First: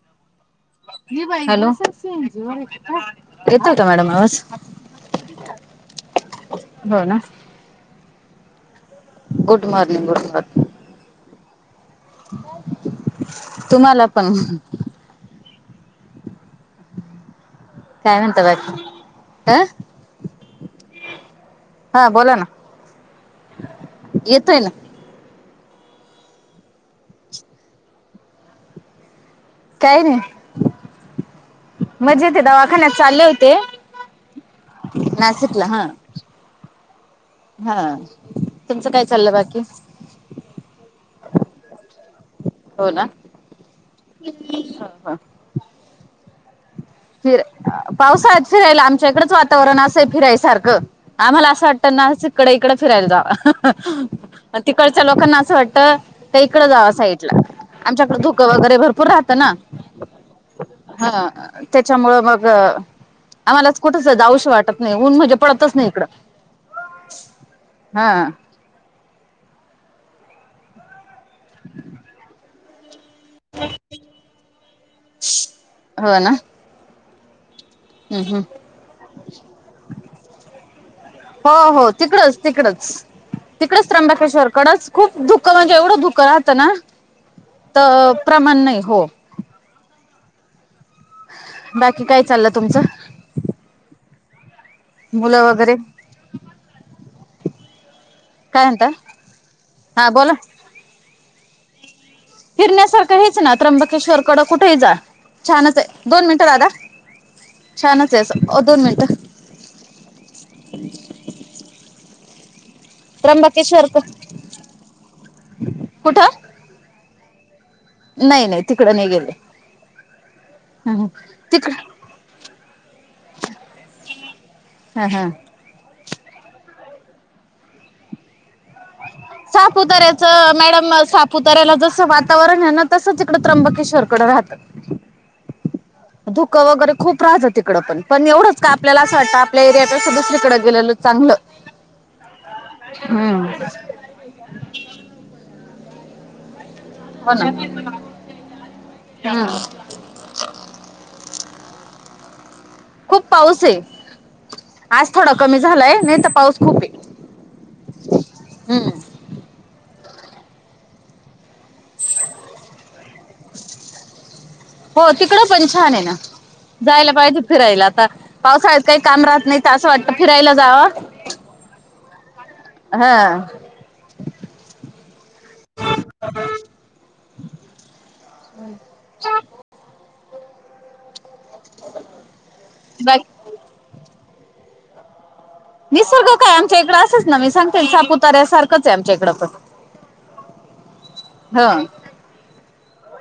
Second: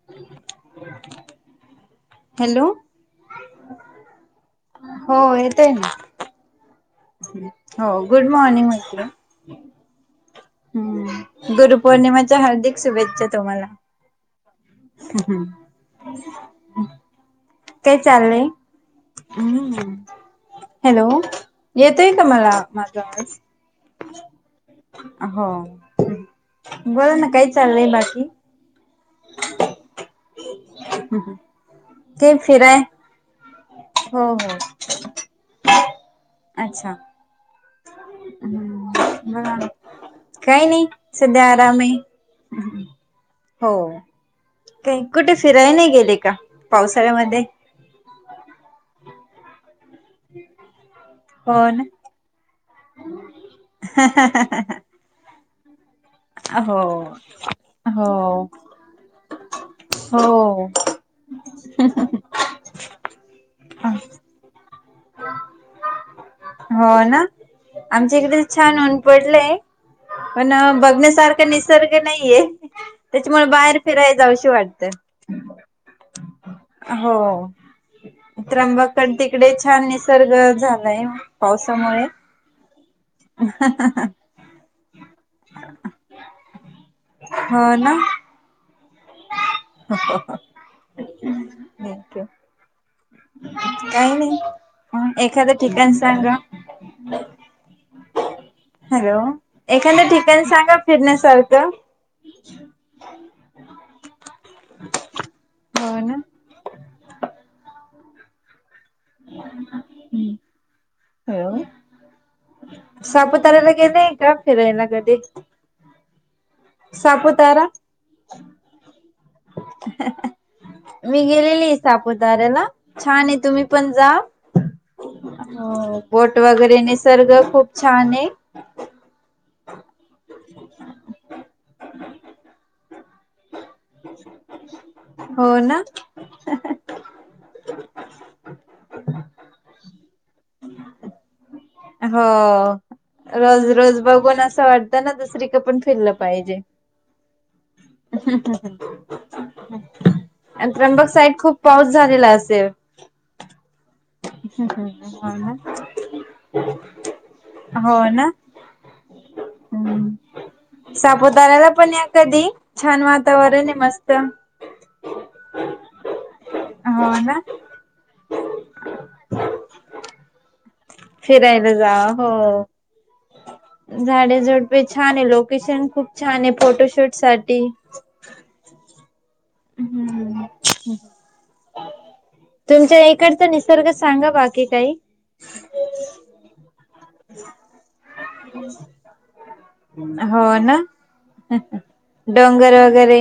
[inaudible] Hello hello येतोय का madam आवाज? हो येतोय ना. हो ना हो गुड मॉर्निंग म्हटलं गुड मॉर्निंग गुड मॉर्निंग. गुरुपौर्णिमाच्या हार्दिक शुभेच्छा तुम्हाला. तुम्हाला पण. हम् काय म्हणता चाललंय? बाकी अ हॅलो हा येतोय का बोला ना मला माझा आवाज? येतोय ना हो बोलाना काही चाललंय बाकी? काय नाही. हम मजेत आहे दवाखान्यात चालले होते. हो हो नाशिकला हा अच्छा. हा तुमचं काय चाललंय बघा बाकी? काही नाही सध्या आराम आहे. हो ना हो ह काय ह कुठे फिराय नाही गेले का फिर पावसाळ्यामध्ये? पावसाळ्यात फिरायला आमच्या इकडंच वातावरण असं फिरायसारखं आम्हाला हो असं वाटतं ना नासी इकड इकडं फिरायला जावं तिकडच्या लोकांना असं वाटत त्या इकड हो जावा साइडला आमच्याकडें हो धुकं वगैरे भरपूर राहतं ना हो हा त्याच्यामुळं मग आम्हालाच कुठंस जावस वाटत नाही ऊन म्हणजे पडतच नाही इकडं हो ना हा आमच्या इकडे छान ऊन पडलंय पण बघण्यासारखं निसर्ग नाईये त्याच्यामुळे बाहेर फिराय जावशी वाटतं हो ना हो हम् त्र्यंबाकड तिकडे छान निसर्ग झालाय ओ पावसामुळे त तिकडच तिकडच त्र्यंबकेश्वर कडच खूप धुकं म्हणजे एवढं धुकं राहतं ना हो ना तर प्रमाण नाही हो [unintelligible] बाकी काय चाललं तुमचं काही नाही मुलं एखाद वगैरे ठिकाण सांगा काय म्हणता हॅलो एखादं हा बोला ठिकाण सांगा फिरण्या सारखं फिरण्यासारखं हेच ना त्र्यंबकेश्वर कडं कुठेही जा छानच हाय हो ना दोन मिनिट दादा छानच हाय असं ओ दोन मिनटं हम् हॅलो [unintelligible] [unintelligible] त्र्यंबकेश्वर गेलेय का फिरायला कधी कुठं सापुतारा नाई नाई तिकडं नाई गेले ह मी गेलेली तिकड आहे सापुतार्याला छान हाय तुम्ही पण जा हा हा हो बोट वगैरे निसर्ग खूप छान आहे सापुतऱ्याच मॅडम सापुतऱ्याला जसं वातावरण आहे ना तसच त्र्यबकेश्वर कड राहतं हो ना धुकं वगैरे खूप राहत तिकड पण पण एवढंच का आपल्याला असं वाटतं आपल्या एरियातल असं दुसरीकडे गेलेलं चांगलं [unintelligible] रोज हम्म रोज बघून असं वाटतं ना दुसरीकड पण फिरलं पाहिजे होना आणि त्र्यंबक साईड खूप पाऊस झालेला असेल खूप पाऊस हाय आज हो थोडा ना कमी झालाय नाही तर पाऊस खूप हाय हो ना सापुतार्याला पण या कधी छान वा वातावरण हाय मस्त हो तिकडं पण छान हाय ना हो जायला ना. पाहिजे फिरायला आता पावसाळ्यात काही काम राहत नाही असं वाटतं फिरायला जावाव फिरायला जाव हो हा झाडेझुडपे छान हाय छान हाय फोटोशूट साठी [inaudible] तुमच्या बाकी इकडचं निस निसर्ग सांगा बाकी काही निसर्ग काय आमच्या इकड अस असच ना मी सांगते सापुतऱ्या सारखंच आहे आमच्या इकडं पण. हो ना ह डोंगर वगैरे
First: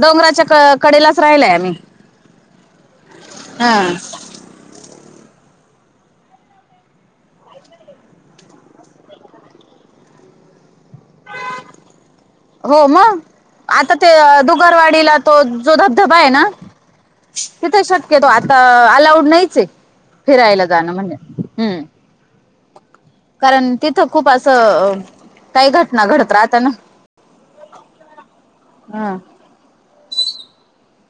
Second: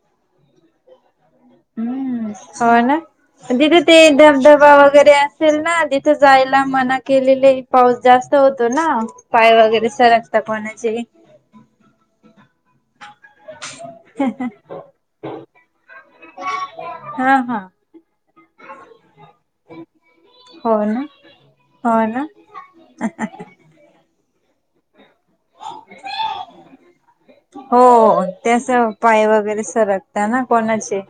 डोंगराच्या क कडेलाच राहिलाय आम्ही हो ना तिथे आं. ते धबधबा वगैरे असेल ना तिथं जायला मना केलेले पाऊस जास्त होतो ना. पाय वगैरे सरकता कोणाचे. हो म आता ते दुगरवाडीला तो जो धबधबा आहे ना हा हा तिथं शक यतो आता अलाऊड नाहीच आहे फिरायला हो जाणं ना म्हणजे हम्म. हो ना. कारण तिथं खूप असं काही घटना घडत राहता ना हो ते असं त्याच ह पाय वगैरे सरक त ना कोणाचे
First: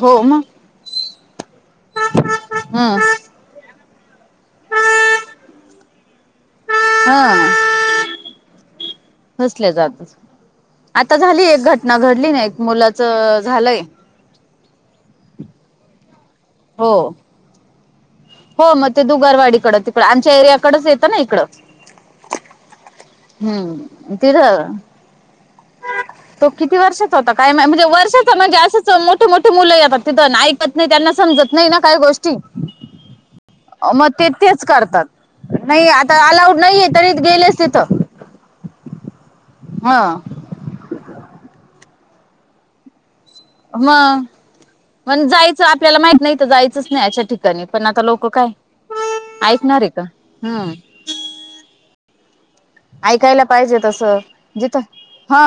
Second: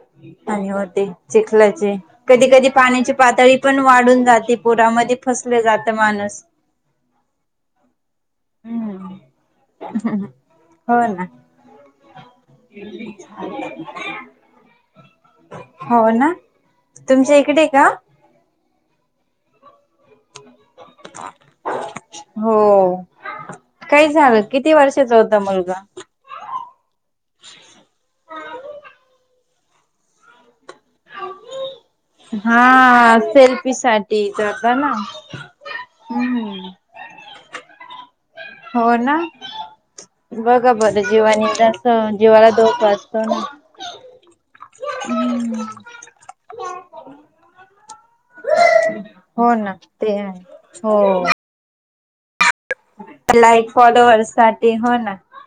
हो मग आणि होते चिखल्याचे कधी कधी हम्म पाण्याची पातळी पण वाढून जाते पुरामध्ये फसले जातं माणस. हा हम्म, फसल्या जातोच. हो आता ना झाली एक घटना घडली ना एक मुलाचं झालंय. हाव ना हो तुमच्या इकडे का? हो म ते दुगरवाडीकडं तिकडं आमच्या एरियाकडेच येतं ना इकडं. हो काय हम्म झालं तिथं किती वर्षाच होता मुलगा? तो किती वर्षाचा होता काय माय म्हणजे वर्षाचा म्हणजे असंच मोठे-मोठे मुलं येतात तिथं ना ऐ कत नाही त्यांना समजत नाही ना काही गोष्टी हा सेल्फी मते साठी तेच जाता ना. करतात. नाही आता अलाऊड हम्म. नाहीये तरी गेलेच तिथं. हो ना. हां. बघा बरं जीवानीत असं जीवाला धोका असतो ना. मग पण जायचं आपल्याला माहित नाही तर जायचंच नाही अशा ठिकाणी पण आता लोकं काय हो ना ऐकणार आहे का ते हम्म. हो. ऐकायला लाईक, पाहिजे तसं फॉलोअर्स साठी जिथं हो ना. हा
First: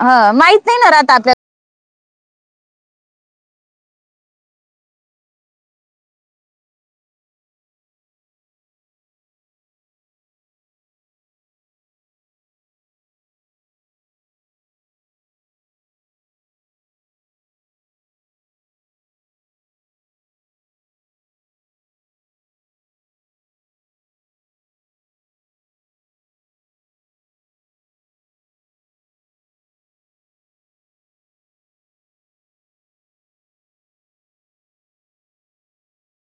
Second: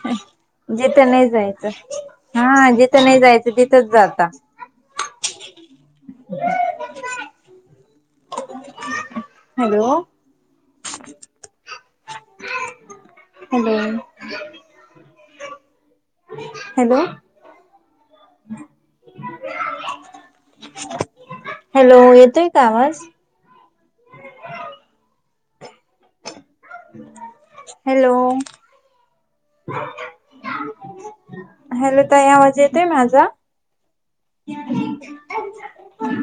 हा माहित ना जिथं राहत आपल्याला नाही जायचं. हा जिथं नाही जायचं तिथंच जाता. हॅलो. Hello hello. हॅलो येतोय का आवाज? [unintelligible] हॅलो. हॅलो ताई आवाज येतोय माझा?